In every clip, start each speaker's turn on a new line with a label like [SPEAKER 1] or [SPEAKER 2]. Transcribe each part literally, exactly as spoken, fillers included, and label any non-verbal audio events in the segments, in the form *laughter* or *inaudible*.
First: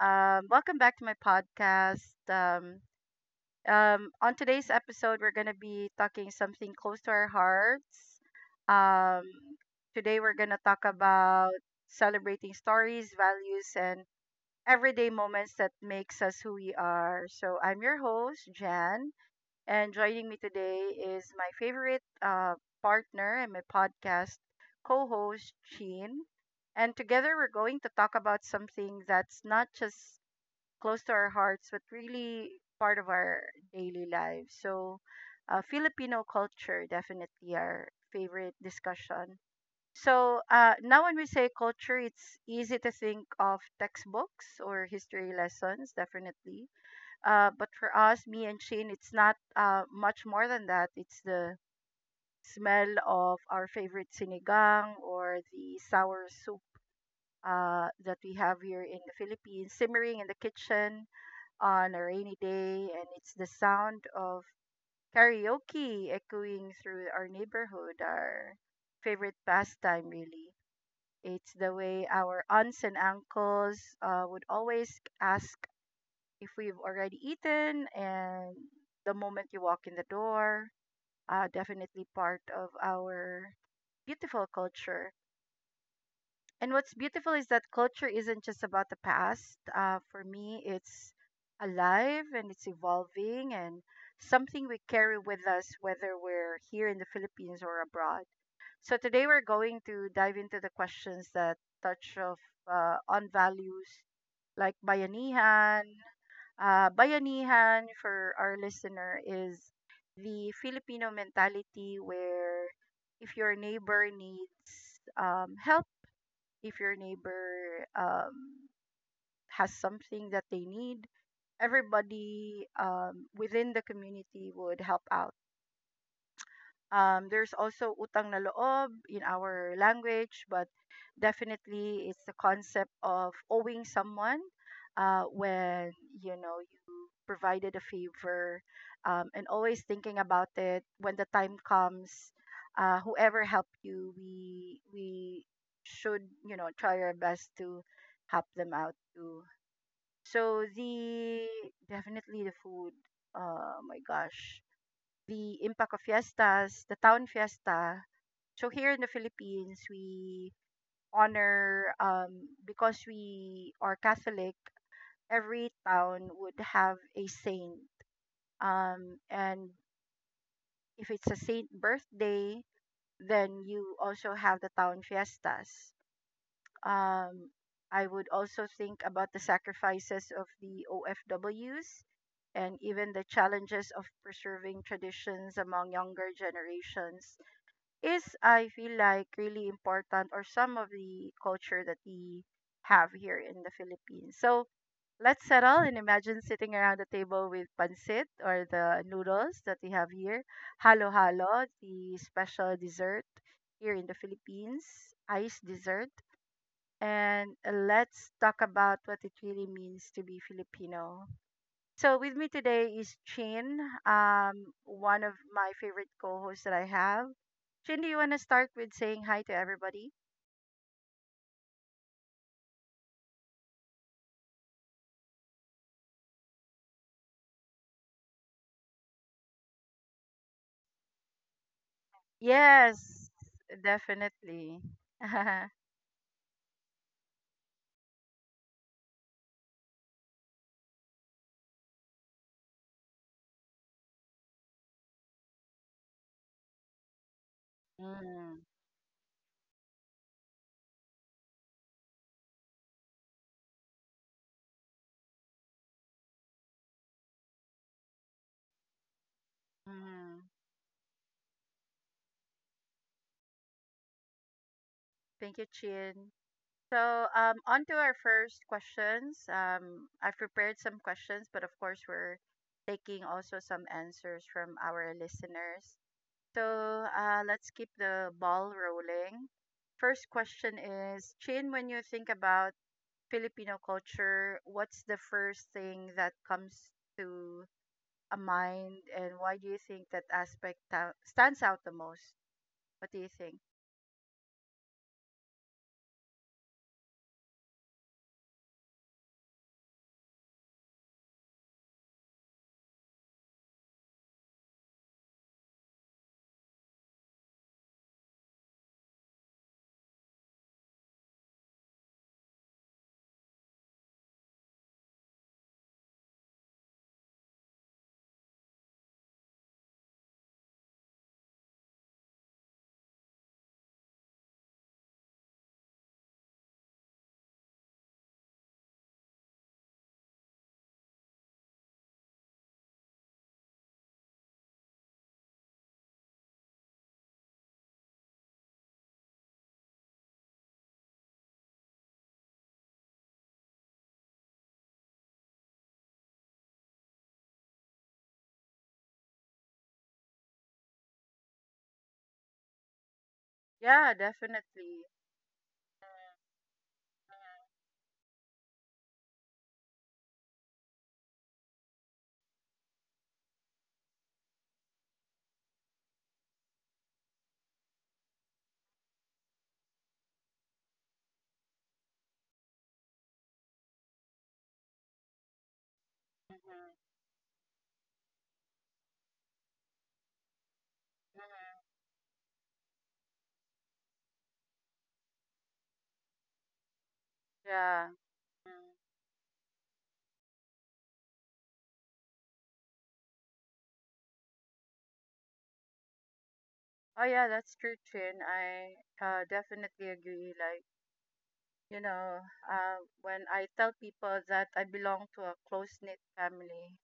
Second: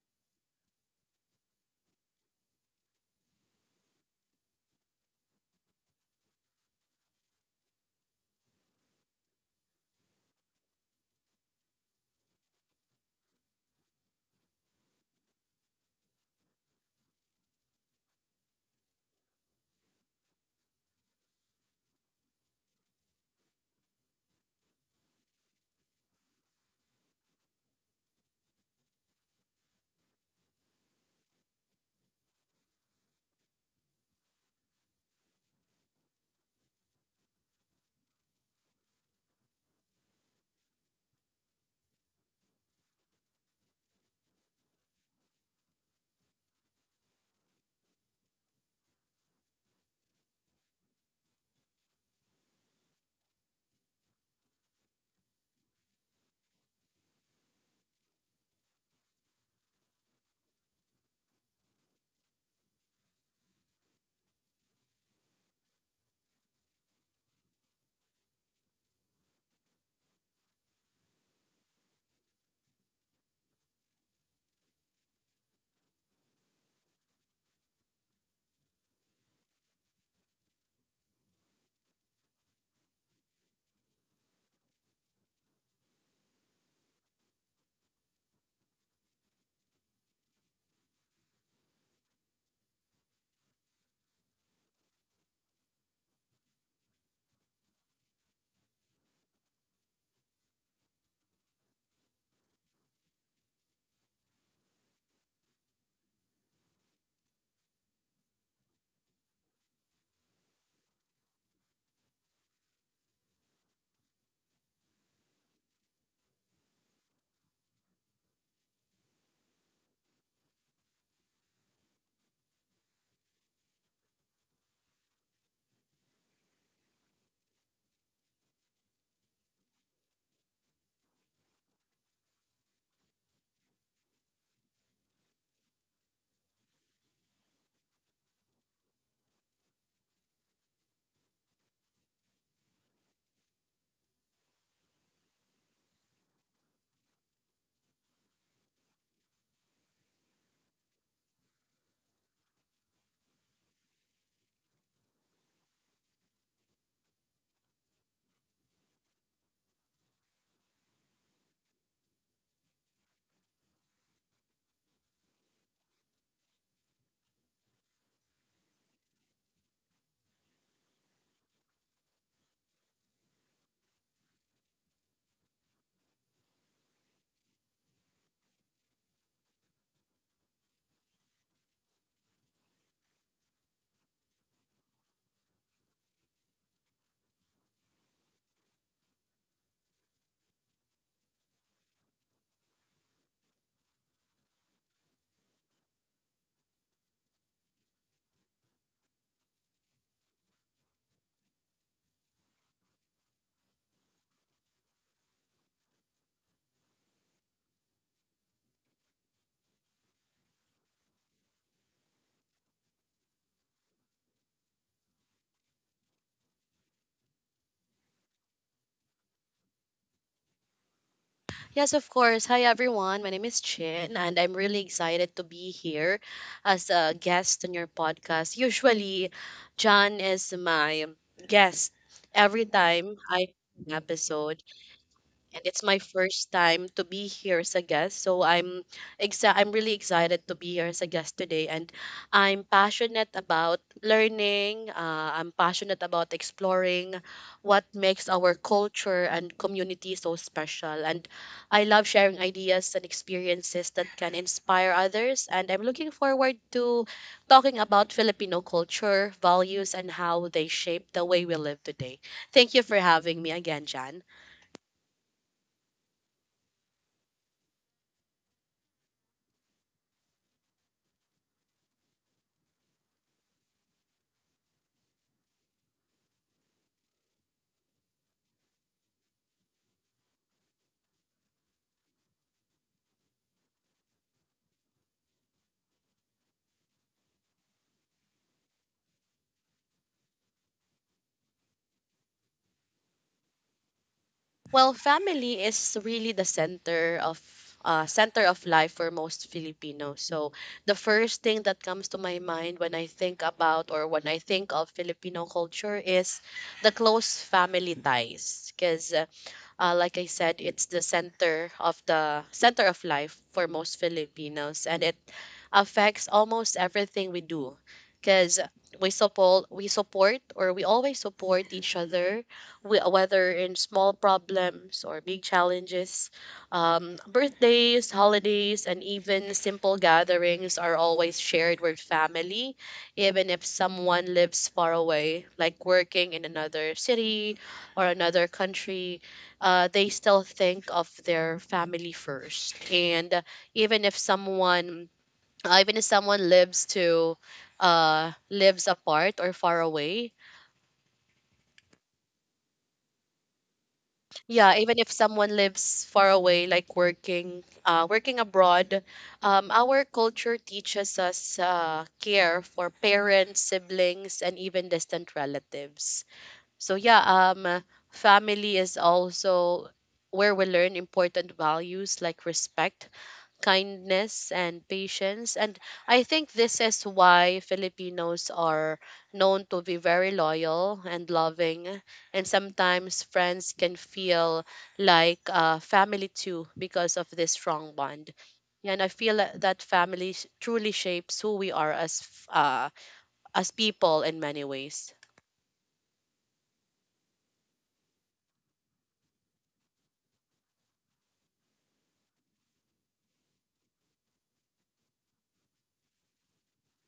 [SPEAKER 1] Um, welcome back to my podcast. Um, um, on today's episode, we're gonna be talking something close to our hearts. Um, Today we're gonna talk about celebrating stories, values, and everyday moments that makes us who we are. So I'm your host, Jan, and joining me today is my favorite uh, partner and my podcast co host, Sheen. And together we're going to talk about something that's not just close to our hearts, but really part of our daily lives. So, uh, Filipino culture, definitely our favorite discussion. So, uh, now when we say culture, it's easy to think of textbooks or history lessons, definitely, uh, but for us, me and Shane, it's not uh, much more than that. It's the smell of our favorite sinigang or the sour soup uh, that we have here in the Philippines, simmering in the kitchen on a rainy day. And it's the sound of karaoke echoing through our neighborhood, our favorite pastime, really. It's the way our aunts and uncles uh, would always ask if we've already eaten and the moment you walk in the door, uh, definitely part of our beautiful culture. And what's beautiful is that culture isn't just about the past. Uh, for me, it's alive and it's evolving and something we carry with us, whether we're here in the Philippines or abroad. So today we're going to dive into the questions that touch of uh, on values like bayanihan. Uh, bayanihan, for our listener, is the Filipino mentality where if your neighbor needs um, help, if your neighbor um, has something that they need, everybody um, within the community would help out. Um, there's also utang na loob in our language, but definitely it's the concept of owing someone uh, when you know you provided a favor, um, and always thinking about it when the time comes. Uh, whoever helped you, we we should, you know, try our best to help them out too. So the definitely the food. Oh my gosh, the impact of fiestas, the town fiesta. So here in the Philippines, we honor, um, because we are Catholic. Every town would have a saint, um, and if it's a saint birthday, then you also have the town fiestas. Um, I would also think about the sacrifices of the O F Ws and even the challenges of preserving traditions among younger generations is, I feel like, really important, or some of the culture that we have here in the Philippines. So let's settle and imagine sitting around the table with pancit or the noodles that we have here, halo halo, the special dessert here in the Philippines, ice dessert. And let's talk about what it really means to be Filipino. So with me today is Chin, um, one of my favorite co-hosts that I have. Chin, do you want to start with saying hi to everybody?
[SPEAKER 2] Yes, of course. Hi, everyone. My name is Chin, and I'm really excited to be here as a guest on your podcast. Usually, John is my guest every time
[SPEAKER 1] Yes,
[SPEAKER 2] I have an episode,
[SPEAKER 1] definitely. *laughs*
[SPEAKER 2] and
[SPEAKER 1] mm,
[SPEAKER 2] it's my first time to be here as a guest. So I'm exa- I'm really excited to be here as a guest today, and I'm passionate about learning. Uh, I'm passionate about exploring what makes our
[SPEAKER 1] mm.
[SPEAKER 2] culture and community so special, and I love sharing ideas and experiences that can inspire others. And I'm looking forward to talking about Filipino culture, values, and how they shape the way we live today. Thank you for having me again, Jan.
[SPEAKER 1] Thank you, Chin. So, um, on to our first questions. Um, I've prepared some questions, but of course we're taking also some answers from our listeners. So, uh, let's keep the ball rolling. First question is, Chin, when you think about Filipino culture, what's the first thing that comes to a mind, and why do you think that aspect ta- stands out the most? What do you think?
[SPEAKER 2] Well, family is really the center of uh, center of life for most Filipinos. So the first thing that comes to my mind when I think about or when I think of Filipino culture is the close family ties. Because uh, uh, like I said, it's the center of the center of life for most Filipinos, and it affects almost everything we do because we support we support or we always support each other we, whether in small problems or big challenges. Um, birthdays, holidays, and even simple gatherings are always shared with family, even if someone lives far away, like working in another city or another country. Uh, they still think of their family first, and even if someone uh, even if someone lives to uh lives apart or far away,
[SPEAKER 1] Yeah,
[SPEAKER 2] yeah, even
[SPEAKER 1] definitely.
[SPEAKER 2] if someone lives far away, like working uh working abroad. Um our culture teaches us uh care for parents, siblings, and even distant relatives. so yeah um Family is also where we learn important values like respect, kindness, and patience. And I think this is
[SPEAKER 1] hmm
[SPEAKER 2] why Filipinos are known to be very loyal and loving.
[SPEAKER 1] hmm
[SPEAKER 2] And sometimes friends can feel like uh, family too because of this strong
[SPEAKER 1] Yeah.
[SPEAKER 2] bond. Yeah,
[SPEAKER 1] Mm.
[SPEAKER 2] and I feel that that family sh- truly shapes who we are as f- uh, as people in many ways.
[SPEAKER 1] Oh, yeah, that's true, Chin. I, uh, definitely agree. Like, you know, uh, when I tell people that I belong to a close knit family,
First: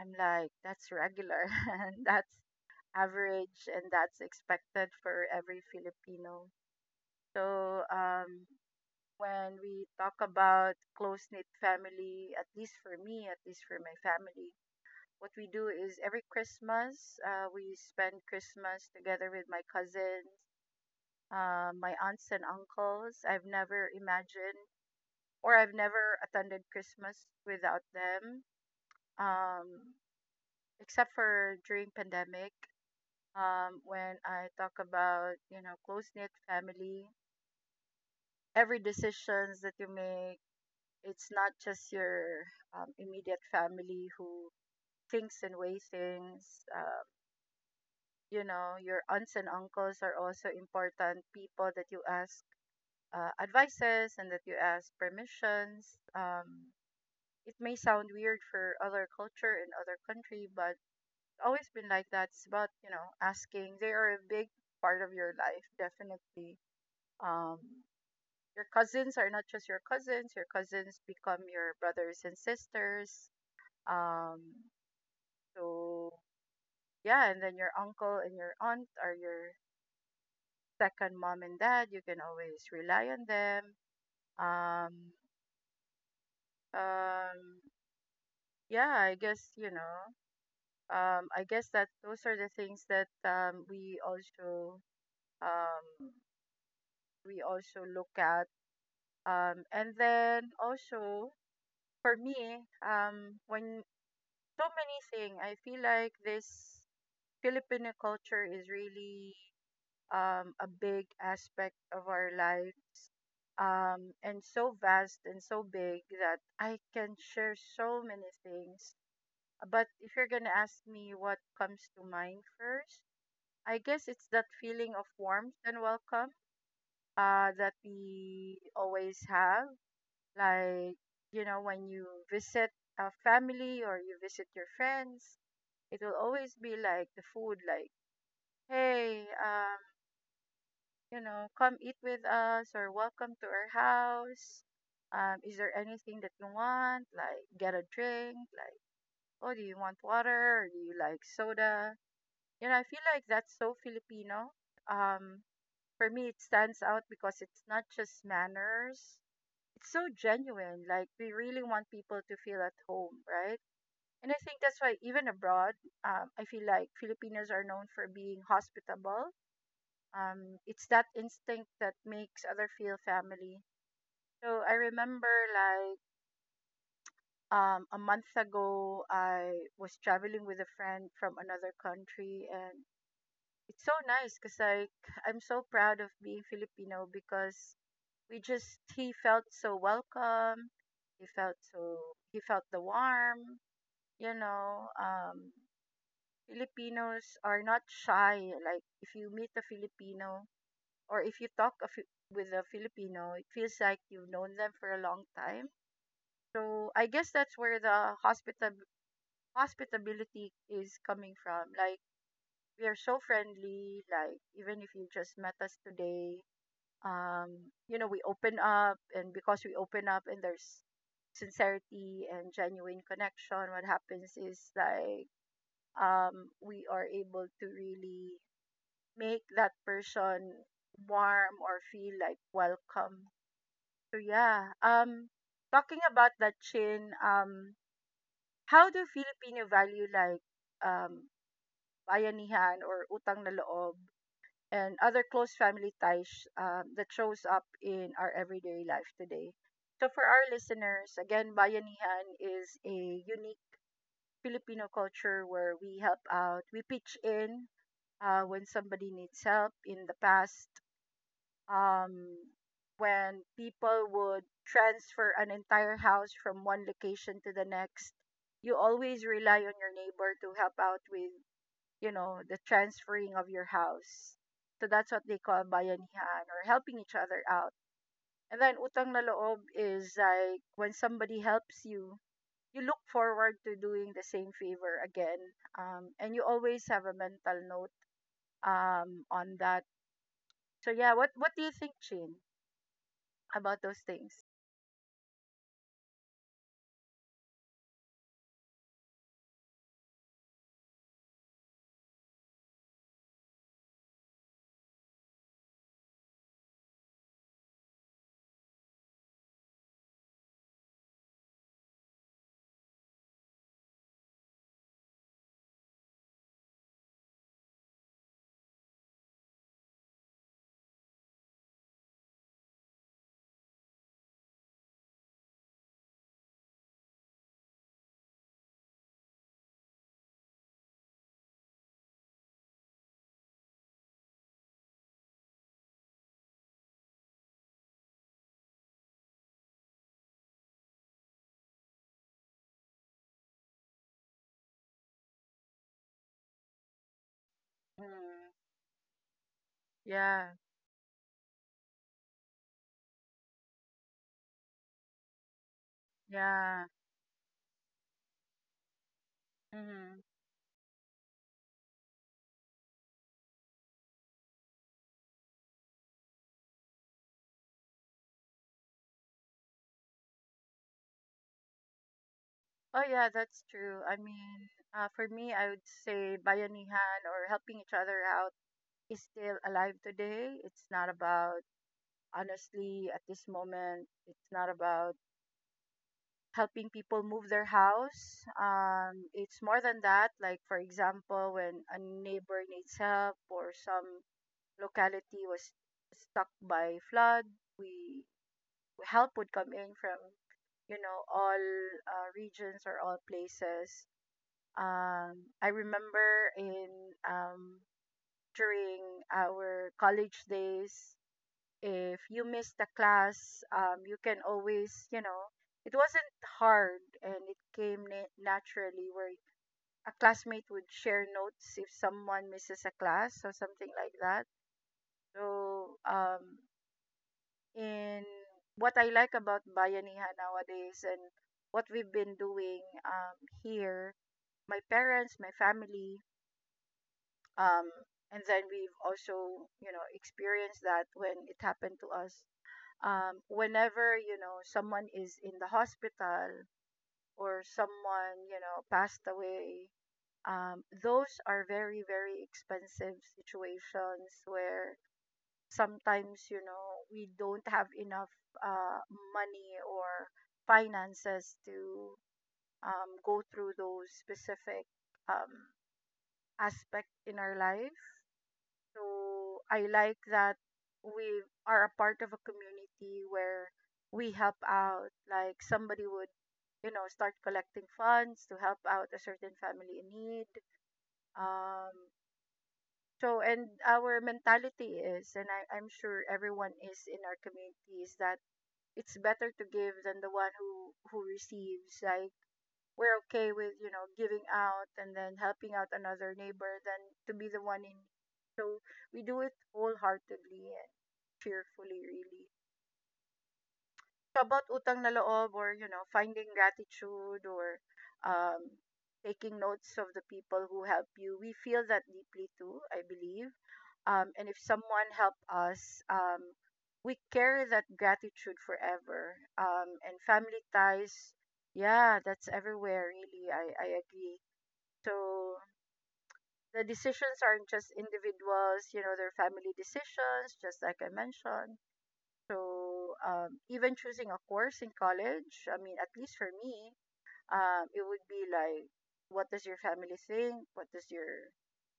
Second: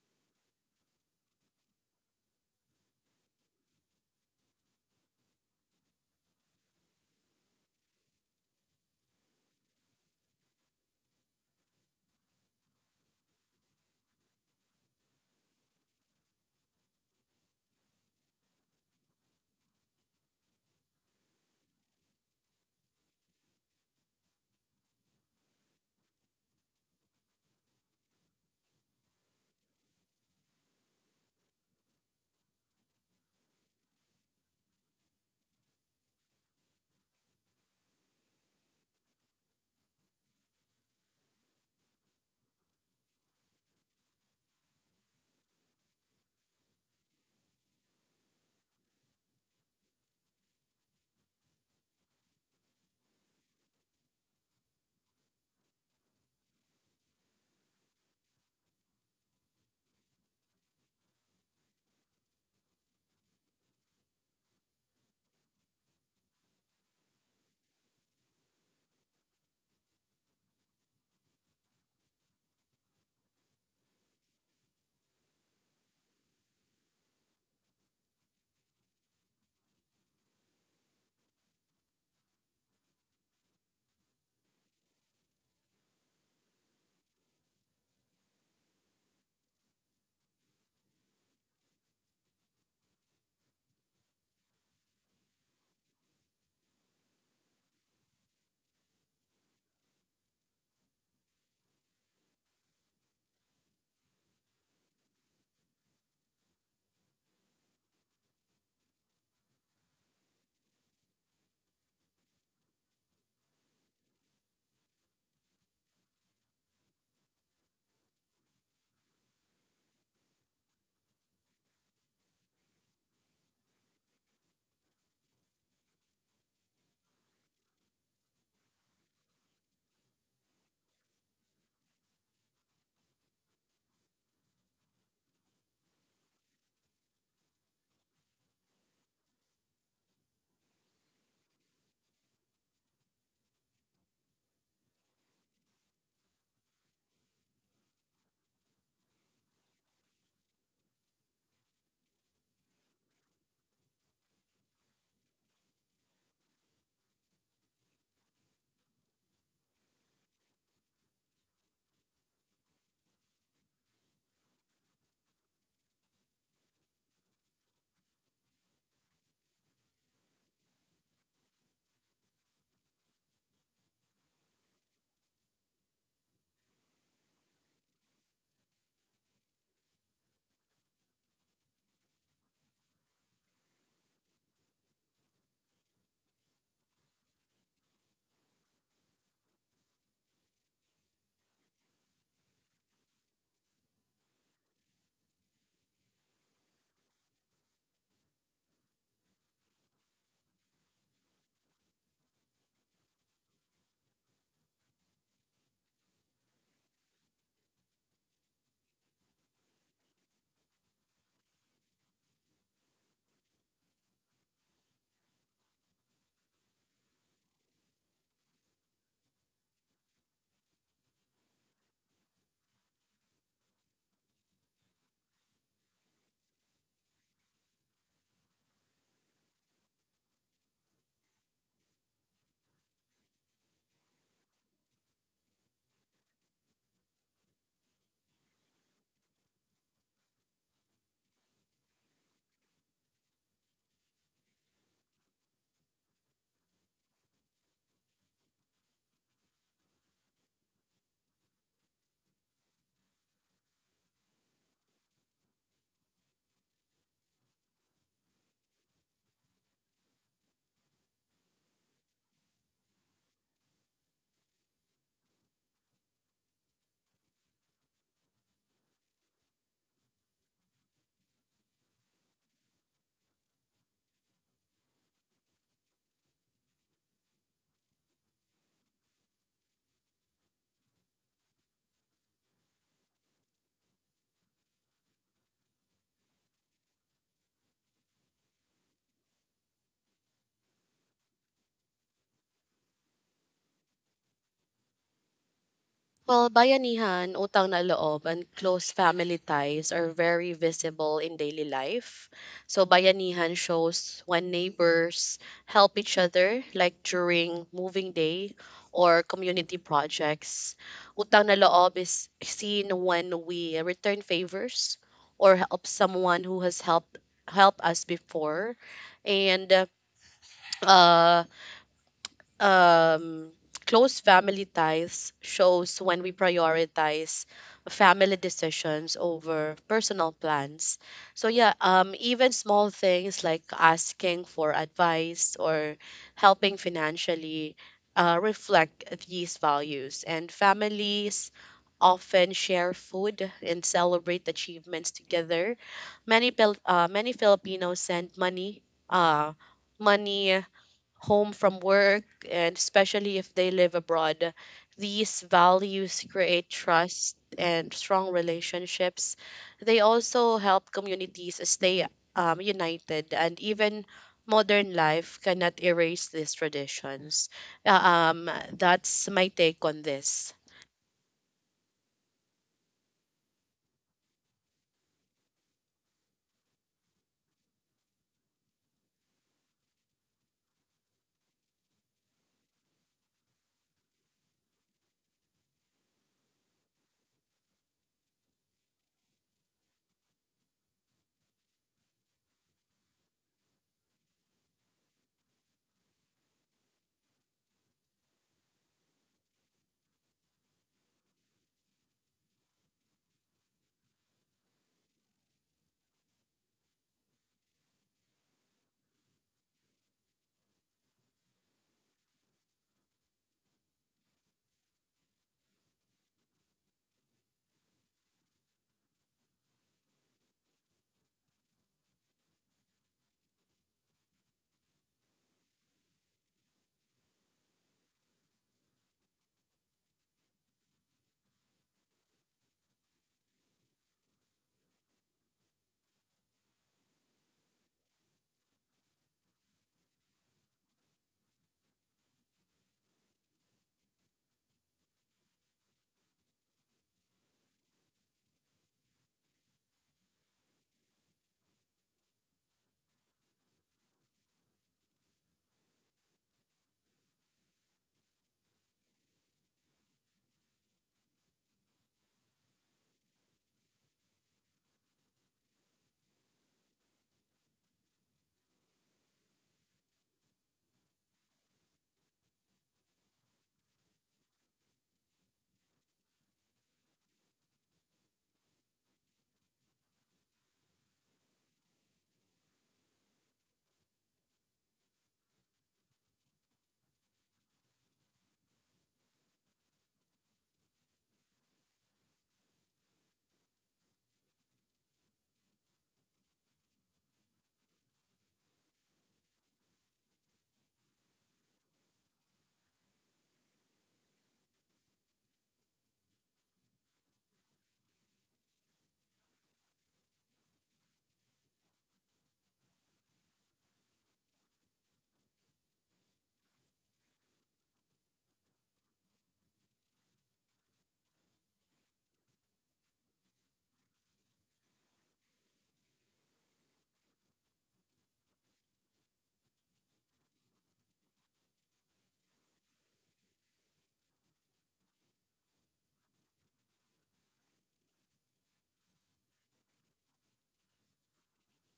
[SPEAKER 1] I'm like, that's regular, *laughs* and that's average and that's expected for every Filipino. So, um, when we talk about close knit family, at least for me, at least for my family, what we do is every Christmas, uh, we spend Christmas together with my cousins, uh, my aunts and uncles. I've never imagined or I've never attended Christmas without them, um, except for during pandemic. Um, when I talk about, you know, close knit family. Every decisions that you make, it's not just your um, immediate family who thinks and weighs things. Um, you know, your aunts and uncles are also important people that you ask uh, advices and that you ask permissions. Um, it may sound weird for other culture and other country, but it's always been like that. It's about, you know, asking. They are a big part of your life, definitely. um, your cousins are not just your cousins. Your cousins become your brothers and sisters. Um, so yeah, and then your uncle and your aunt are your second mom and dad. You can always rely on them. Um, um, yeah, I guess you know. Um, I guess that those are the things that um, we also um, we also look at. Um, and then also for me, um, when so many things. I feel like this Filipino culture is really, um, a big aspect of our life, um, and so vast and so big that I can share so many things. But if you're going to ask me what comes to mind first, I guess it's that feeling of warmth and welcome uh, that we always have. Like, you know, when you visit a family or you visit your friends, it will always be like the food, like, hey, um you know, come eat with us, or welcome to our house. Um is there anything that you want, like get a drink, like, oh, do you want water, or do you like soda? You know, I feel like that's so Filipino. um for me, it stands out because it's not just manners, it's so genuine. Like we really want people to feel at home, right? And I think that's why even abroad, um, I feel like Filipinos are known for being hospitable. Um, it's that instinct that makes other feel family. So I remember, like, um, a month ago, I was traveling with a friend from another country, and it's so nice because, like, I'm so proud of being Filipino because we just he felt so welcome. He felt so he felt the warm, you know. Um, Filipinos are not shy. Like if you meet a Filipino or if you talk a Fi- with a Filipino, it feels like you've known them for a long time. So I guess that's where the hospitab- hospitability is coming from. Like we are so friendly. Like even if you just met us today, um, you know, we open up, and because we open up, and there's sincerity and genuine connection. What happens is like, um we are able to really make that person warm or feel like welcome. So yeah, um, talking about that, Chin, um, how do Filipino value like um bayanihan or utang na loob and other close family ties um, that shows up in our everyday life today? So for our listeners, again, bayanihan is a unique Filipino culture where we help out, we pitch in uh, when somebody needs help. In the past, um, when people would transfer an entire house from one location to the next, you always rely on your neighbor to help out with, you know, the transferring of your house. So that's what they call bayanihan, or helping each other out. And then utang na loob is like when somebody helps you, you look forward to doing the same favor again. Um, and you always have a mental note um, on that. So yeah, what what do you think, Chin, about those things?
[SPEAKER 2] Well, bayanihan, utang na loob, and close family ties are very visible in daily life. So, bayanihan shows when neighbors help each other, like during moving day or community projects. Utang na loob is seen when we return favors or help someone who has helped help us before. And uh, um, close family ties shows when we prioritize family decisions over personal plans. So yeah, um, even small things like asking for advice or helping financially uh, reflect these values. And families often share food and celebrate achievements together. Many Pil- uh, many Filipinos send
[SPEAKER 1] Mhm.
[SPEAKER 2] money, uh,
[SPEAKER 1] Yeah,
[SPEAKER 2] money home from work, and especially if they live abroad. These values create
[SPEAKER 1] yeah.
[SPEAKER 2] trust and strong relationships. They
[SPEAKER 1] hmm
[SPEAKER 2] also help communities stay um, united, and even modern life cannot erase these traditions. Uh, um, that's my take on this.
[SPEAKER 1] Oh, yeah, that's true. I mean, uh, for me, I would say bayanihan, or helping each other out, is still alive today. It's not about, honestly, at this moment, it's not about helping people move their house. Um, it's more than that. Like, for example, when a neighbor needs help or some locality was stuck by flood, we, help would come in from, you know, all uh, regions or all places. um I remember in, um during our college days, if you missed the class, um you can always, you know, it wasn't hard, and it came na- naturally, where a classmate would share notes if someone misses a class or something like that. So, um in what I like about Bayanihan nowadays, and what we've been doing, um, here, my parents, my family, um, and then we've also, you know, experienced that when it happened to us. Um, whenever, you know, someone is in the hospital or someone, you know, passed away, um, those are very, very expensive situations where sometimes you know we don't have enough uh, money or finances to um, go through those specific um, aspect in our life. So I like that we are a part of a community where we help out, like somebody would you know start collecting funds to help out a certain family in need. um, so, and our mentality is, and I, I'm sure everyone is in our community, is that it's better to give than the one who who receives. Like, we're okay with you know giving out and then helping out another neighbor than to be the one in need. So we do it wholeheartedly and cheerfully. Really, about utang na loob, or you know finding gratitude, or um, taking notes of the people who help you, we feel that deeply too, I believe. Um, and if someone helped us, um, we carry that gratitude forever. Um, and family ties, yeah, that's everywhere, really. i, I agree. So the decisions aren't just individuals, you know they're family decisions, just like I mentioned. So um, even choosing a course in college, I mean, at least for me, um, it would be like, what does your family think? What does your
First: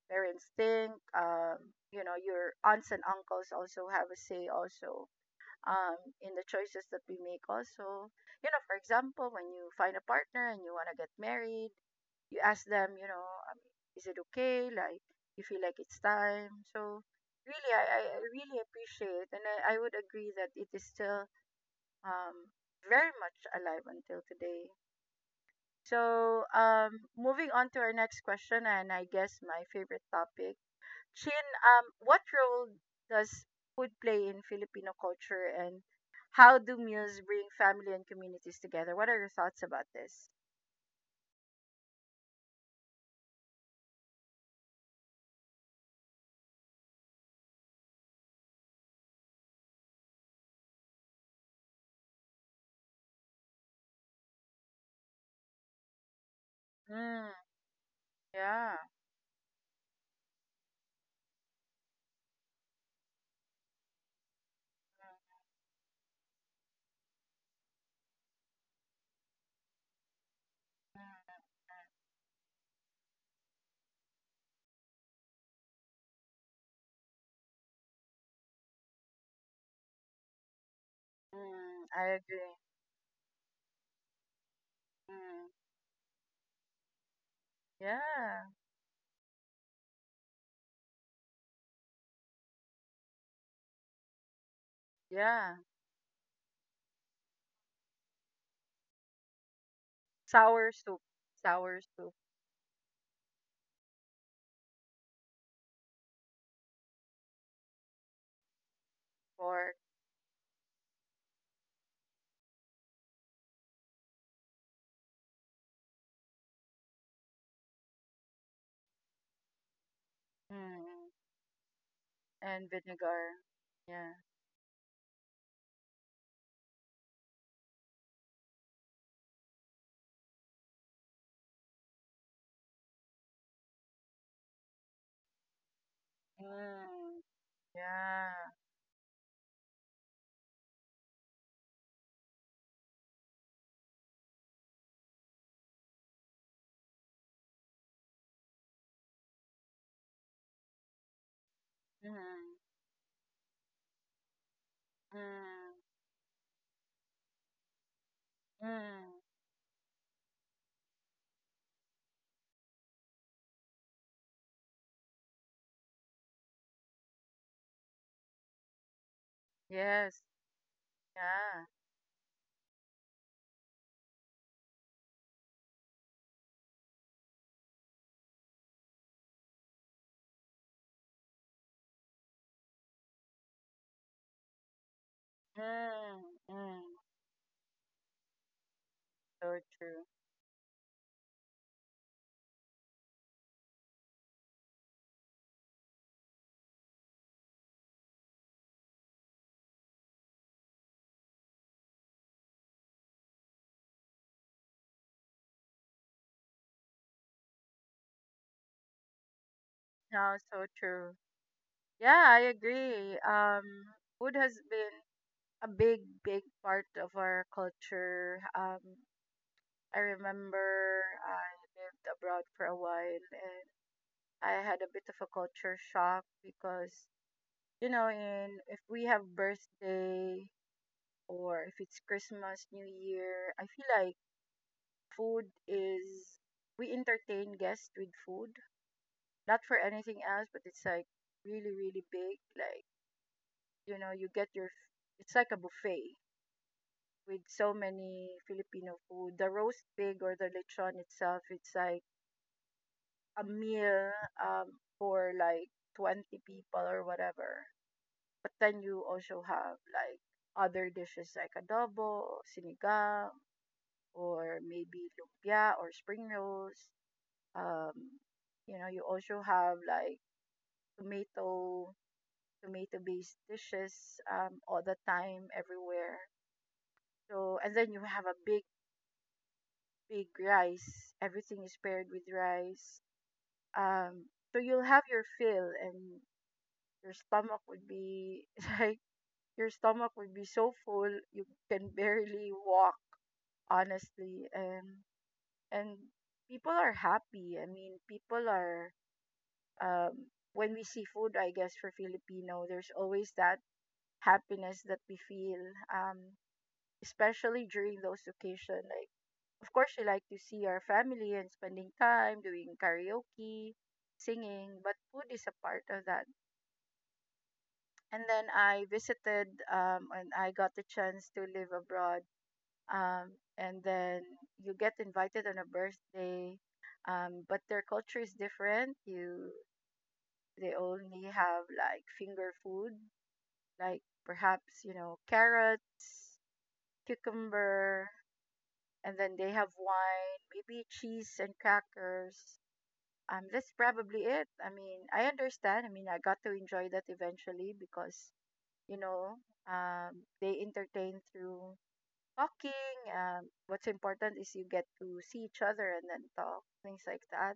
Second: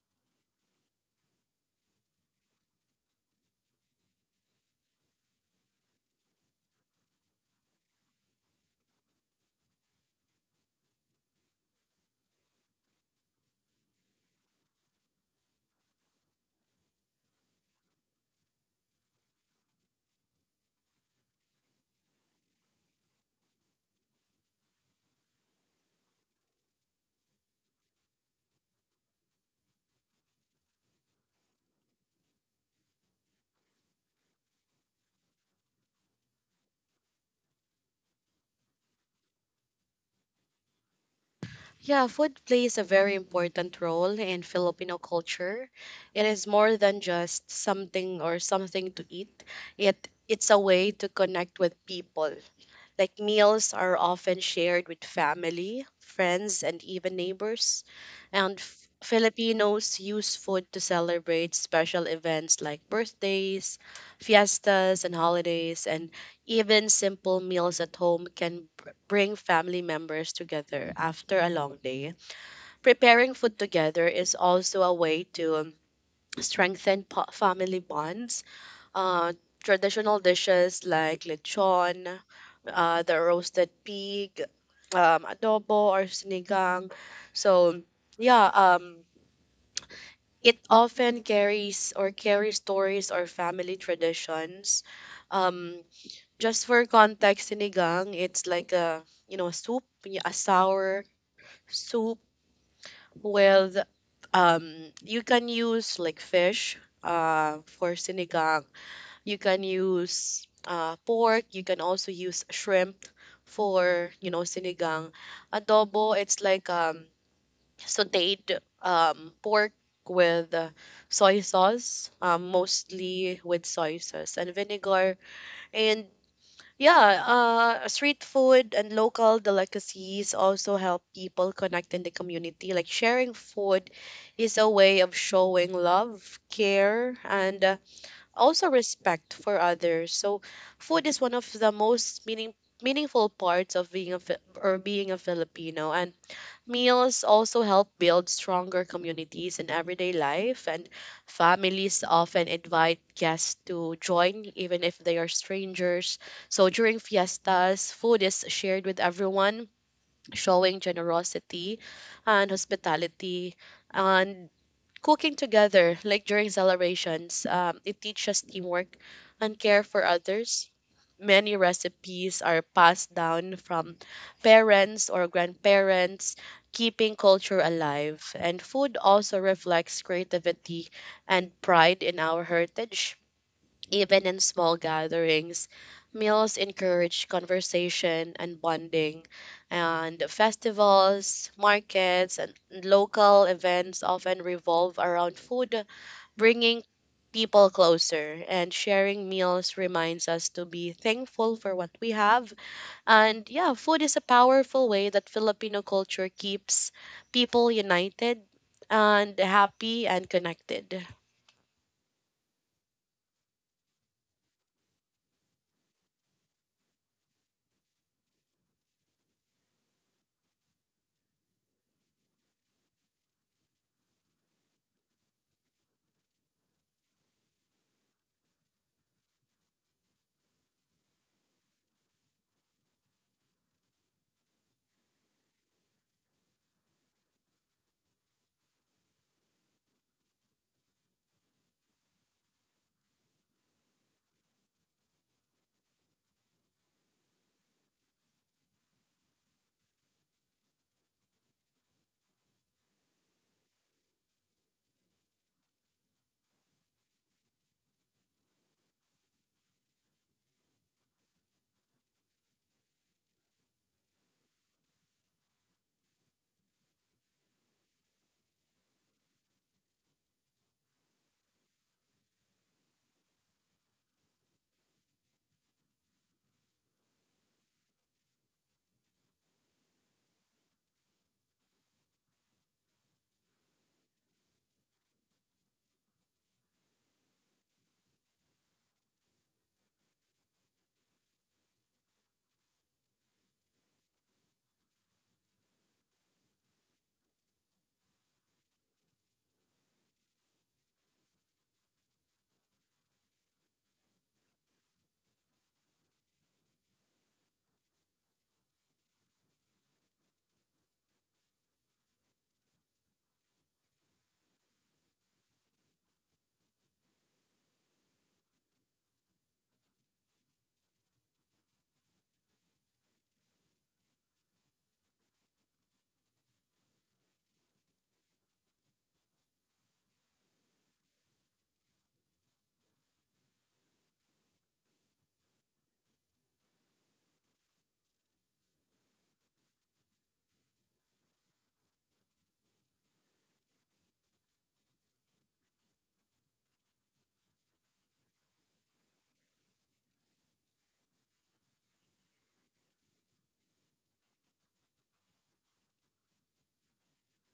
[SPEAKER 1] parents think? Um, you know, your aunts and uncles also have a say also, um, in the choices that we make also. You know, for example, when you find a partner and you want to get married, you ask them, you know, um, is it okay? Like, you feel like it's time. So really, I, I I really appreciate, and I, I would agree that it is still um, very much alive until today. So, um, moving on to our next question, and I guess my favorite topic. Chin, um, what role does food play in Filipino culture, and how do meals bring family and communities together? What are your thoughts about this?
[SPEAKER 2] Yeah, food plays a very important role in Filipino culture. It is more than just something or something to eat. It it's a way to connect with people. Like meals are often shared with family, friends, and even
[SPEAKER 1] Mm,
[SPEAKER 2] neighbors. And
[SPEAKER 1] yeah.
[SPEAKER 2] F- Filipinos use food to celebrate special events like birthdays, fiestas, and holidays. And even simple meals at home can br- bring family members together after a long day. Preparing food together is also a way to um, strengthen po- family bonds. Uh, Traditional dishes like
[SPEAKER 1] Mm, I
[SPEAKER 2] lechon,
[SPEAKER 1] agree.
[SPEAKER 2] uh, the roasted pig, um,
[SPEAKER 1] Mm,
[SPEAKER 2] adobo, or sinigang. So,
[SPEAKER 1] yeah,
[SPEAKER 2] yeah, um, it often carries or carries stories or family traditions.
[SPEAKER 1] yeah.
[SPEAKER 2] Um, just for context, sinigang, it's like a, you know, soup, y- a
[SPEAKER 1] Sour soup,
[SPEAKER 2] sour
[SPEAKER 1] sour soup,
[SPEAKER 2] soup with, um, you can use like fish, uh, for sinigang. You can
[SPEAKER 1] pork,
[SPEAKER 2] use, uh, pork. You can also use shrimp for, you know, sinigang. Adobo, it's like, um, sauteed, um, pork with uh,
[SPEAKER 1] mm,
[SPEAKER 2] soy sauce, um,
[SPEAKER 1] and vinegar.
[SPEAKER 2] mostly with soy
[SPEAKER 1] Yeah.
[SPEAKER 2] sauce and vinegar. And yeah, uh, street food and local delicacies also help people connect in the community. Like sharing food is a way of showing love, care,
[SPEAKER 1] Mm,
[SPEAKER 2] and uh,
[SPEAKER 1] yeah.
[SPEAKER 2] also respect for others. So food is one of the most meaning meaningful parts of being a Fi- or being a Filipino. And meals also help build stronger communities in everyday life, and families often
[SPEAKER 1] Mm.
[SPEAKER 2] invite guests to join, even if they are
[SPEAKER 1] Mm.
[SPEAKER 2] strangers. So during fiestas, food is shared with
[SPEAKER 1] Mm.
[SPEAKER 2] everyone, showing generosity and hospitality. And cooking together, like during celebrations, um, it teaches teamwork and care for
[SPEAKER 1] Yes.
[SPEAKER 2] others. Many
[SPEAKER 1] Yeah.
[SPEAKER 2] recipes are passed down from parents or grandparents, keeping culture alive. And food also reflects creativity and pride in our heritage. Even in small gatherings,
[SPEAKER 1] Mm.
[SPEAKER 2] meals
[SPEAKER 1] Mm.
[SPEAKER 2] encourage conversation and bonding.
[SPEAKER 1] So true.
[SPEAKER 2] And festivals, markets, and local events often revolve around food, bringing people closer, and sharing meals reminds us to be thankful for what we have. And yeah, food is a powerful way that Filipino culture keeps people united and happy and
[SPEAKER 1] No, so
[SPEAKER 2] connected.
[SPEAKER 1] true. Yeah, I agree. Um, food has been a big, big part of our culture. Um, I remember I lived abroad for a while, and I had a bit of a culture shock because, you know, in if we have birthday or if it's Christmas, New Year, I feel like food is we entertain guests with food, not for anything else, but it's like really, really big. Like, you know, you get your, it's like a buffet with so many Filipino food. The roast pig or the lechon itself, it's like a meal um, for like twenty people or whatever. But then you also have like other dishes like adobo, sinigang, or maybe lumpia or spring rolls. Um, you know, you also have like tomato, tomato based dishes um, all the time, everywhere. So, and then you have a big, big rice. Everything is paired with rice. Um, so you'll have your fill, and your stomach would be *laughs* like, your stomach would be so full, you can barely walk, honestly. And, and people are happy. I mean, people are um, when we see food, I guess for Filipino, there's always that happiness that we feel, um, especially during those occasions. Like, of course, we like to see our family and spending time doing karaoke, singing, but food is a part of that. And then I visited, um, and I got the chance to live abroad. Um, and then you get invited on a birthday, um, but their culture is different. You They only have like finger food, like perhaps, you know, carrots, cucumber, and then they have wine, maybe cheese and crackers. Um, that's probably it. I mean, I understand. I mean, I got to enjoy that eventually because, you know, um, they entertain through talking. Um, what's important is you get to see each other and then talk, things like that.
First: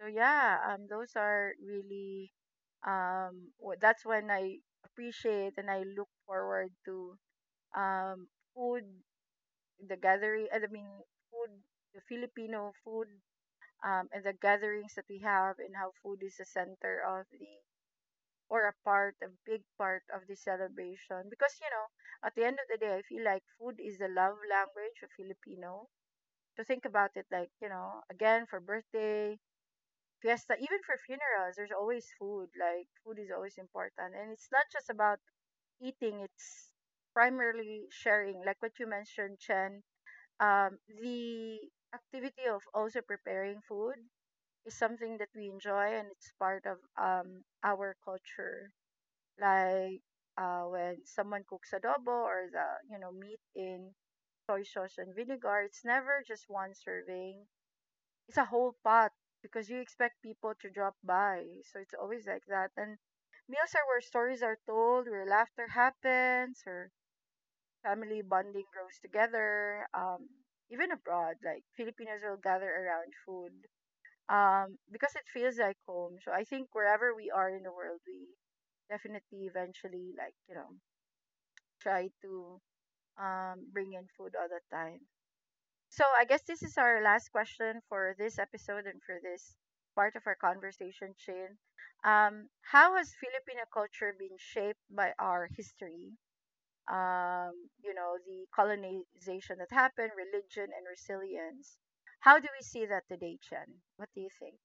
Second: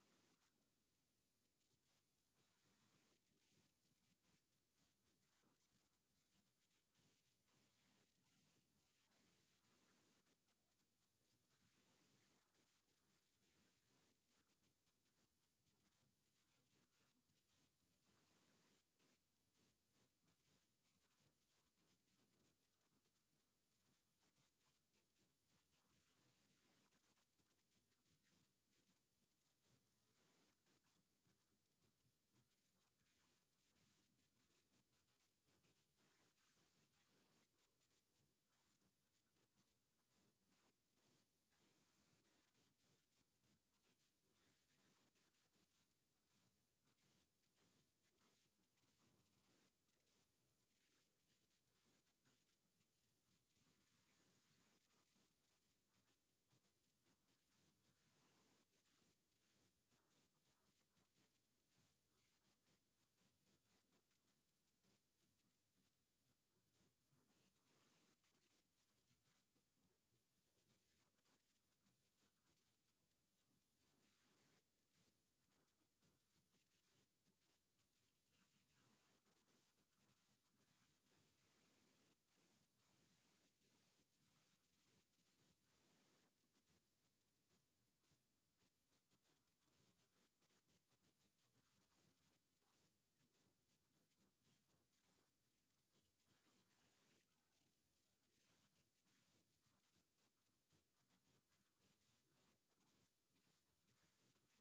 [SPEAKER 1] So, yeah, um, those are really um w- that's when I appreciate and I look forward to um, food, the gathering, I mean, food, the Filipino food, um, and the gatherings that we have, and how food is a center of the or a part, a big part of the celebration. Because you know, at the end of the day, I feel like food is the love language of Filipino. To think about it, like you know, again for birthday. Fiesta, even for funerals, there's always food. Like, food is always important, and it's not just about eating; it's primarily sharing, like what you mentioned, Chen. Um, the activity of also preparing food is something that we enjoy, and it's part of um, our culture. Like, uh, when someone cooks adobo, or the you know meat in soy sauce and vinegar, it's never just one serving. It's a whole pot because you expect people to drop by. So it's always like that. And meals are where stories are told, where laughter happens, or family bonding grows together. Um, even abroad, like Filipinos will gather around food um, because it feels like home. So I think wherever we are in the world, we definitely eventually, like, you know, try to um, bring in food all the time. So I guess this is our last question for this episode and for this part of our conversation, Shane. Um, how has Filipino culture been shaped by our history? um, you know, the colonization that happened, religion, and resilience. How do we see that today, Chen? What do you think?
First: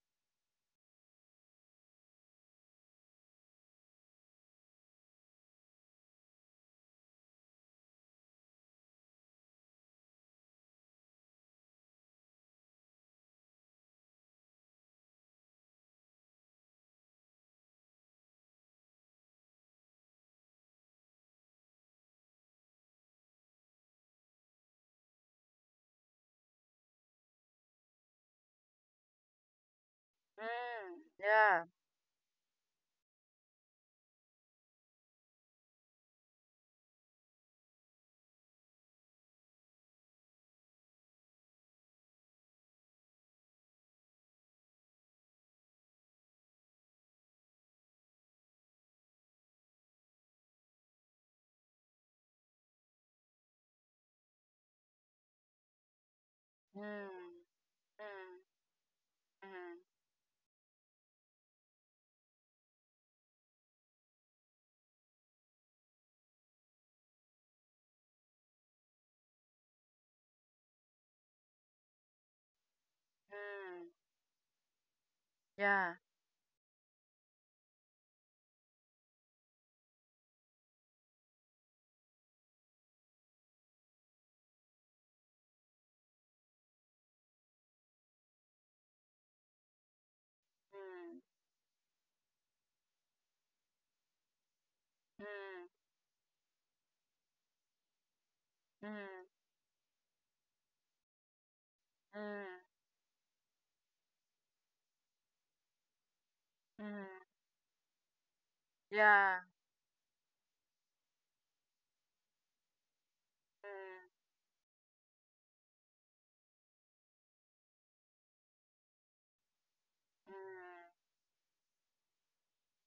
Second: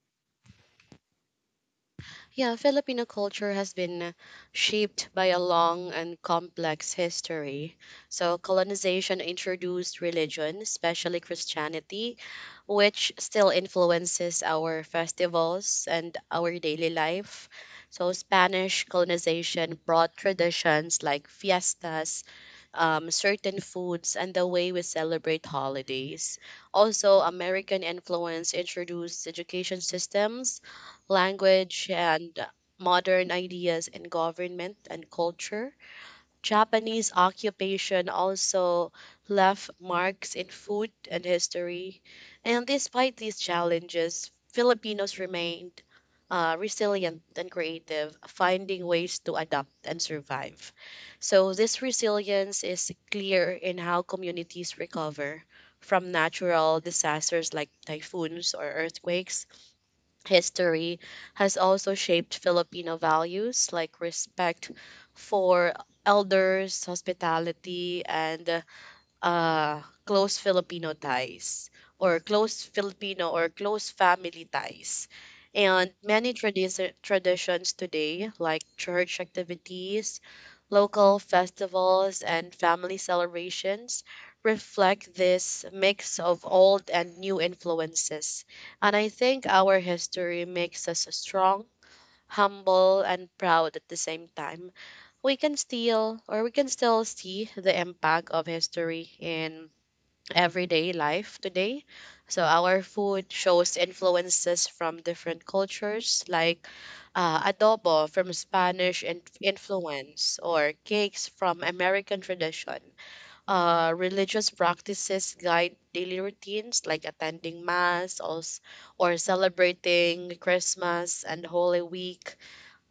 [SPEAKER 2] Yeah, Filipino culture has been shaped by a long and complex history. So, colonization introduced religion, especially Christianity, which still influences our festivals and our daily life. So, Spanish colonization brought traditions like fiestas, um, certain foods, and the way we celebrate holidays. Also, American influence introduced education systems,
[SPEAKER 1] Mm, yeah.
[SPEAKER 2] language, and modern ideas in government and culture. Japanese occupation also left marks in food and history. And despite these challenges, Filipinos remained uh, resilient and creative, finding ways to adapt and survive. So, this resilience is clear in how communities recover from natural
[SPEAKER 1] Mm,
[SPEAKER 2] disasters like
[SPEAKER 1] mm,
[SPEAKER 2] typhoons or earthquakes.
[SPEAKER 1] mm,
[SPEAKER 2] History has also shaped Filipino values like respect for elders, hospitality, and uh, close Filipino ties or close Filipino or close
[SPEAKER 1] mm,
[SPEAKER 2] family ties. And
[SPEAKER 1] yeah.
[SPEAKER 2] many tradis- traditions today, like church activities, local festivals, and family celebrations, reflect this mix of old and new influences. And I think our history makes us
[SPEAKER 1] Mm,
[SPEAKER 2] strong, humble, and proud at the same time. We can
[SPEAKER 1] mm,
[SPEAKER 2] still or we can still see the impact of history
[SPEAKER 1] mm,
[SPEAKER 2] in everyday life today. So our
[SPEAKER 1] mm,
[SPEAKER 2] food shows influences from different cultures, like
[SPEAKER 1] mm,
[SPEAKER 2] uh, adobo from Spanish in-
[SPEAKER 1] yeah.
[SPEAKER 2] influence or cakes from American tradition. Uh,
[SPEAKER 1] Mm,
[SPEAKER 2] religious practices guide daily routines like attending mass or, s- or celebrating
[SPEAKER 1] mm,
[SPEAKER 2] Christmas and Holy Week.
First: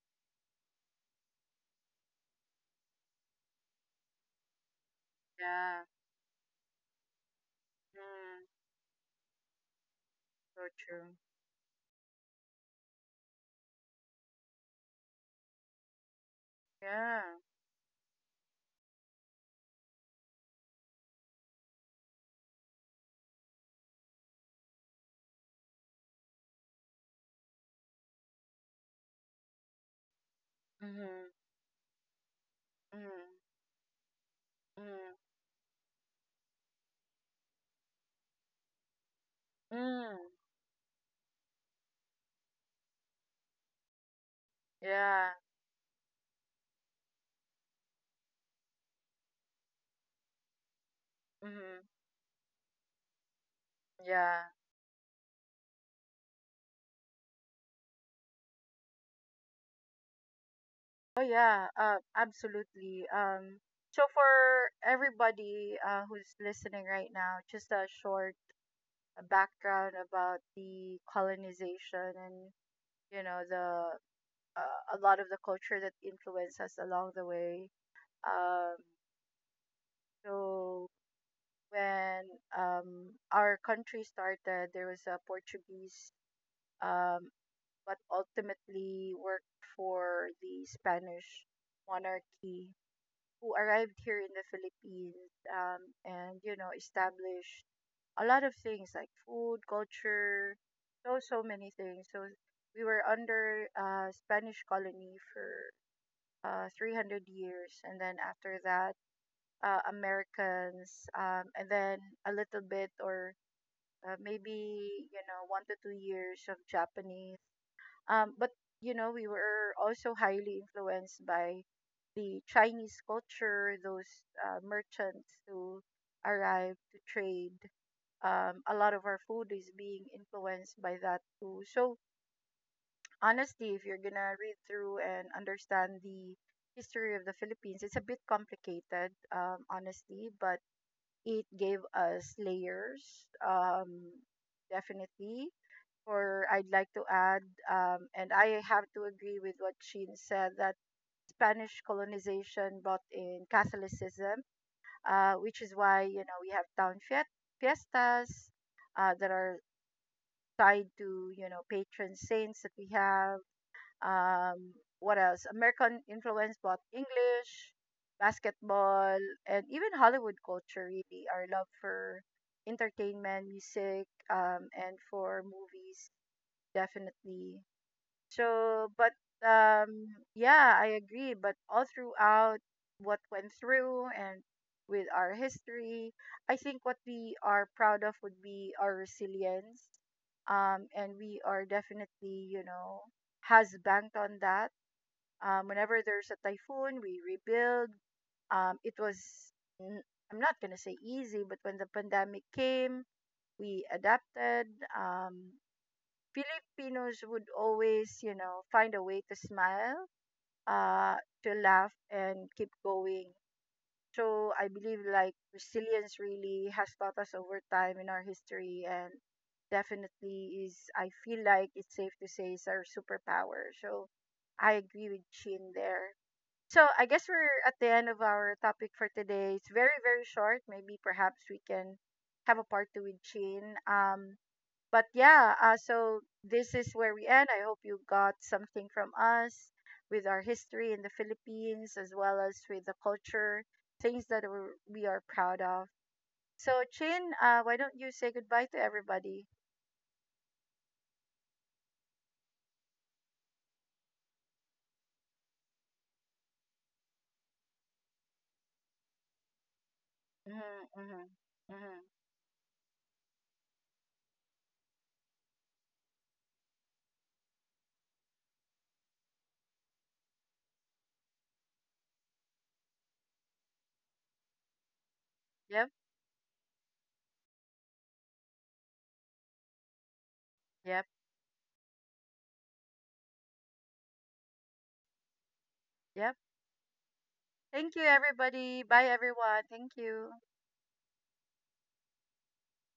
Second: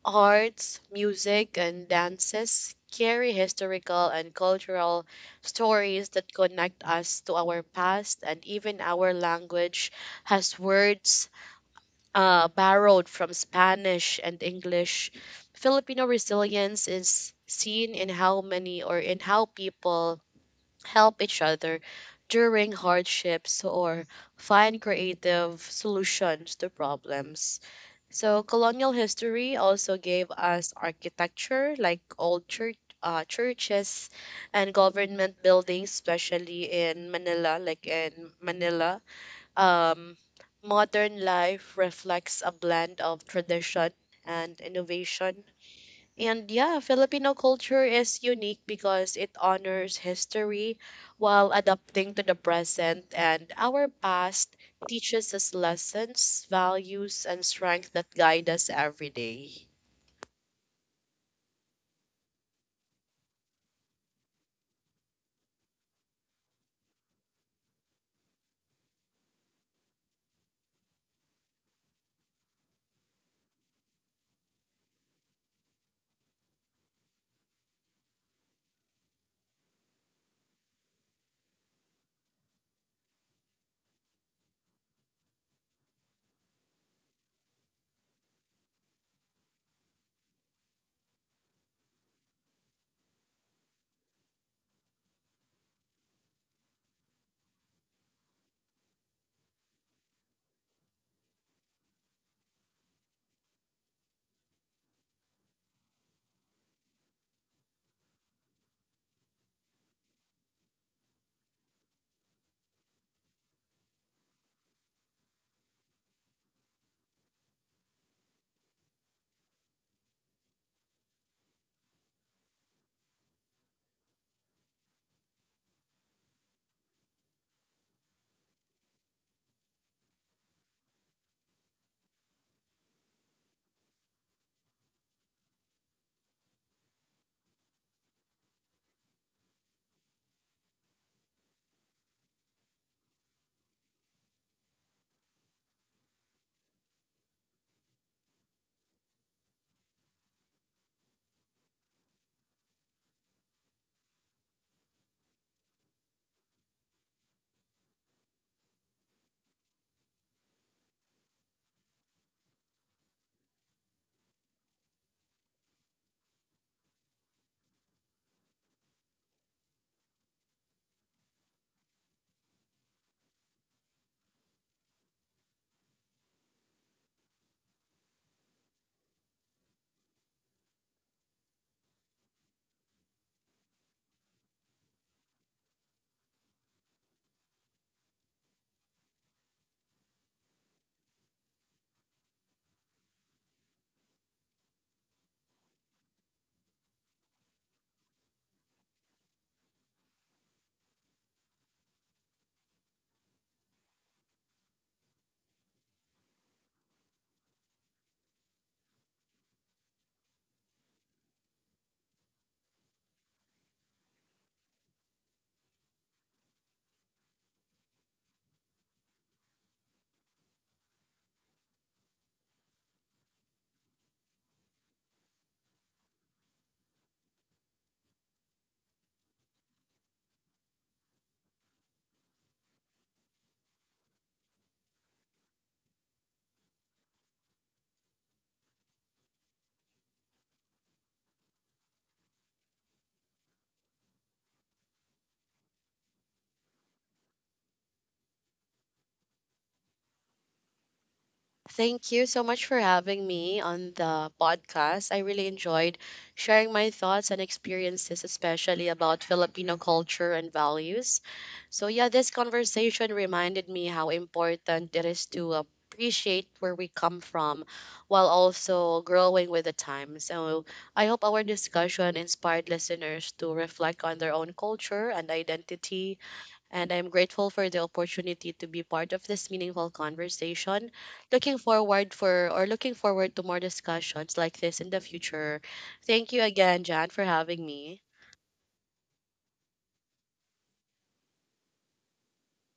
[SPEAKER 2] Arts, music, and dances carry historical and cultural
[SPEAKER 1] yeah.
[SPEAKER 2] stories that connect us to our past, and
[SPEAKER 1] Mm,
[SPEAKER 2] even our language has
[SPEAKER 1] so true.
[SPEAKER 2] words uh, borrowed from Spanish and English. Filipino resilience
[SPEAKER 1] Yeah.
[SPEAKER 2] is seen in how many or in how people help each other during hardships or find creative solutions to problems. So colonial history also gave us
[SPEAKER 1] Mm-hmm,
[SPEAKER 2] architecture like old church, uh,
[SPEAKER 1] mm,
[SPEAKER 2] churches and
[SPEAKER 1] mm,
[SPEAKER 2] government buildings, especially in Manila, like in Manila.
[SPEAKER 1] mm,
[SPEAKER 2] Um, Modern life reflects a blend of tradition and
[SPEAKER 1] yeah.
[SPEAKER 2] innovation, and yeah, Filipino culture is unique because it honors history while
[SPEAKER 1] Mm-hmm,
[SPEAKER 2] adapting to the present, and our
[SPEAKER 1] yeah.
[SPEAKER 2] past teaches us lessons, values, and strength that guide us every day.
[SPEAKER 1] Oh yeah, uh, absolutely. Um, so for everybody, uh, who's listening right now, just a short uh, background about the colonization, and you know the uh, a lot of the culture that influenced us along the way. Um, so when um, our country started, there was a Portuguese, um, but ultimately worked for the Spanish monarchy who arrived here in the Philippines, um, and, you know, established a lot of things like food, culture, so, so many things. So we were under uh, Spanish colony for uh, three hundred years. And then after that, uh, Americans, um, and then a little bit or uh, maybe, you know, one to two years of Japanese. Um, but you know, we were also highly influenced by the Chinese culture, those uh, merchants who arrived to trade. Um, a lot of our food is being influenced by that too. So honestly, if you're gonna read through and understand the history of the Philippines, it's a bit complicated, um, honestly, but it gave us layers, um, definitely. Or I'd like to add, um, and I have to agree with what Sheen said, that Spanish colonization brought in Catholicism, uh, which is why, you know, we have town fiet- fiestas uh, that are tied to, you know, patron saints that we have. Um, what else? American influence brought English, basketball, and even Hollywood culture, really, our love for entertainment, music, um, and for movies, definitely so, but um, yeah, I agree. But all throughout what went through and with our history, I think what we are proud of would be our resilience. Um, and we are definitely, you know, has banked on that. Um, whenever there's a typhoon, we rebuild. Um, it was, n- I'm not gonna say easy, but when the pandemic came, we adapted. Um, Filipinos would always, you know, find a way to smile, uh, to laugh, and keep going. So I believe like resilience really has taught us over time in our history, and definitely is. I feel like it's safe to say is our superpower. So I agree with Chin there. So I guess we're at the end of our topic for today. It's very, very short. Maybe perhaps we can have a part two with Chin. Um, but yeah, uh, so this is where we end. I hope you got something from us with our history in the Philippines as well as with the culture, things that we're, we are proud of. So, Chin, uh, why don't you say goodbye to everybody?
[SPEAKER 2] Thank you so much for having me on the podcast. I really enjoyed sharing my thoughts and experiences, especially about Filipino culture and
[SPEAKER 1] Mm-hmm,
[SPEAKER 2] values.
[SPEAKER 1] mm-hmm,
[SPEAKER 2] So,
[SPEAKER 1] mm-hmm.
[SPEAKER 2] yeah, this conversation reminded me how important it is to appreciate where we come from while also growing with the time. So, I hope our discussion inspired listeners to reflect on their own culture and
[SPEAKER 1] Yep,
[SPEAKER 2] identity, and I'm grateful for the opportunity to be part of this meaningful conversation.
[SPEAKER 1] yep,
[SPEAKER 2] Looking forward for or looking forward to more discussions like this in the future.
[SPEAKER 1] yep.
[SPEAKER 2] Thank you again, Jan, for having
[SPEAKER 1] Thank you,
[SPEAKER 2] me.
[SPEAKER 1] everybody. Bye, everyone. Thank you.